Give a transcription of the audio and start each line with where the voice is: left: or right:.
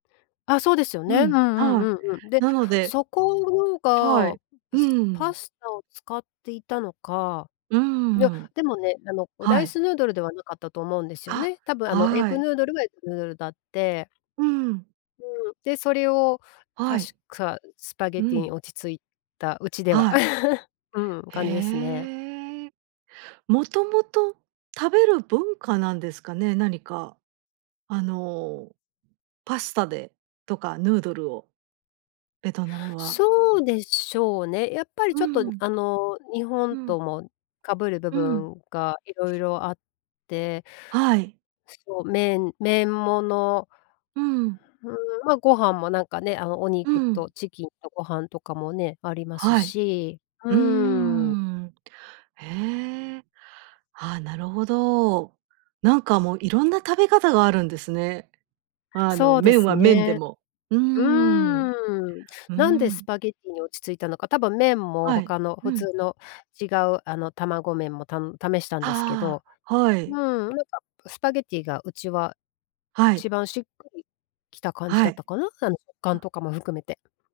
left: あ、そうですよ
right: う
left: ね。うんう
right: ん、
left: ん
right: はい。
left: うんうん。で、
right: なので
left: そこの
right: は
left: が、
right: い、う
left: すパ
right: ん。
left: スタを使っていたのか、
right: う
left: いや、
right: ん。
left: でもね、あの、ラ
right: は
left: イ
right: い。
left: スヌードルではなかったと思うんですよ
right: あ、
left: ね。多分、あの、エッ
right: は
left: グ
right: い。
left: ヌードルはエッグヌードルだって。
right: うん。
left: うん、で、それを
right: は
left: 確
right: い。
left: かスパゲッ
right: う
left: ティに
right: ん。
left: 落ち着いた、うちでは。
right: はい。
left: うん、感じですね。
right: へえ。もともと食べる文化なんですかね？何か、あの、パスタでとかヌードルを、ベトナムは。
left: そうでしょうね。やっぱり
right: う
left: ちょっと、
right: ん。
left: あの、日本
right: うん。
left: ともかぶる部
right: うん。
left: 分が色々あって
right: はい。
left: そう、麺麺もの
right: うん。
left: うーん、まあ、ご飯もなんかね、あの、お
right: う
left: 肉
right: ん。
left: とチキンとご飯とかもね、あります
right: はい。
left: し、う
right: うー
left: ん。
right: ん。へえ。あ、なるほど。なんかもういろんな食べ方があるんですね。あの、
left: そうで
right: 麺
left: す
right: は麺で
left: ね。
right: も。うー
left: う
right: ん。
left: ーん、
right: う
left: なんでス
right: ん。
left: パゲッティに落ち着いたのか、多分麺も
right: はい、
left: 他の
right: う
left: 普
right: ん。
left: 通の違うあの、卵麺もたん試したんですけ
right: あ
left: ど
right: あ、は
left: うん、
right: い。
left: なんかスパゲッティがうちは、
right: は
left: 一
right: い。
left: 番しっくり来た感じ
right: は
left: だっ
right: い。
left: たかな、あの、食感
right: あ。
left: とかも含めて。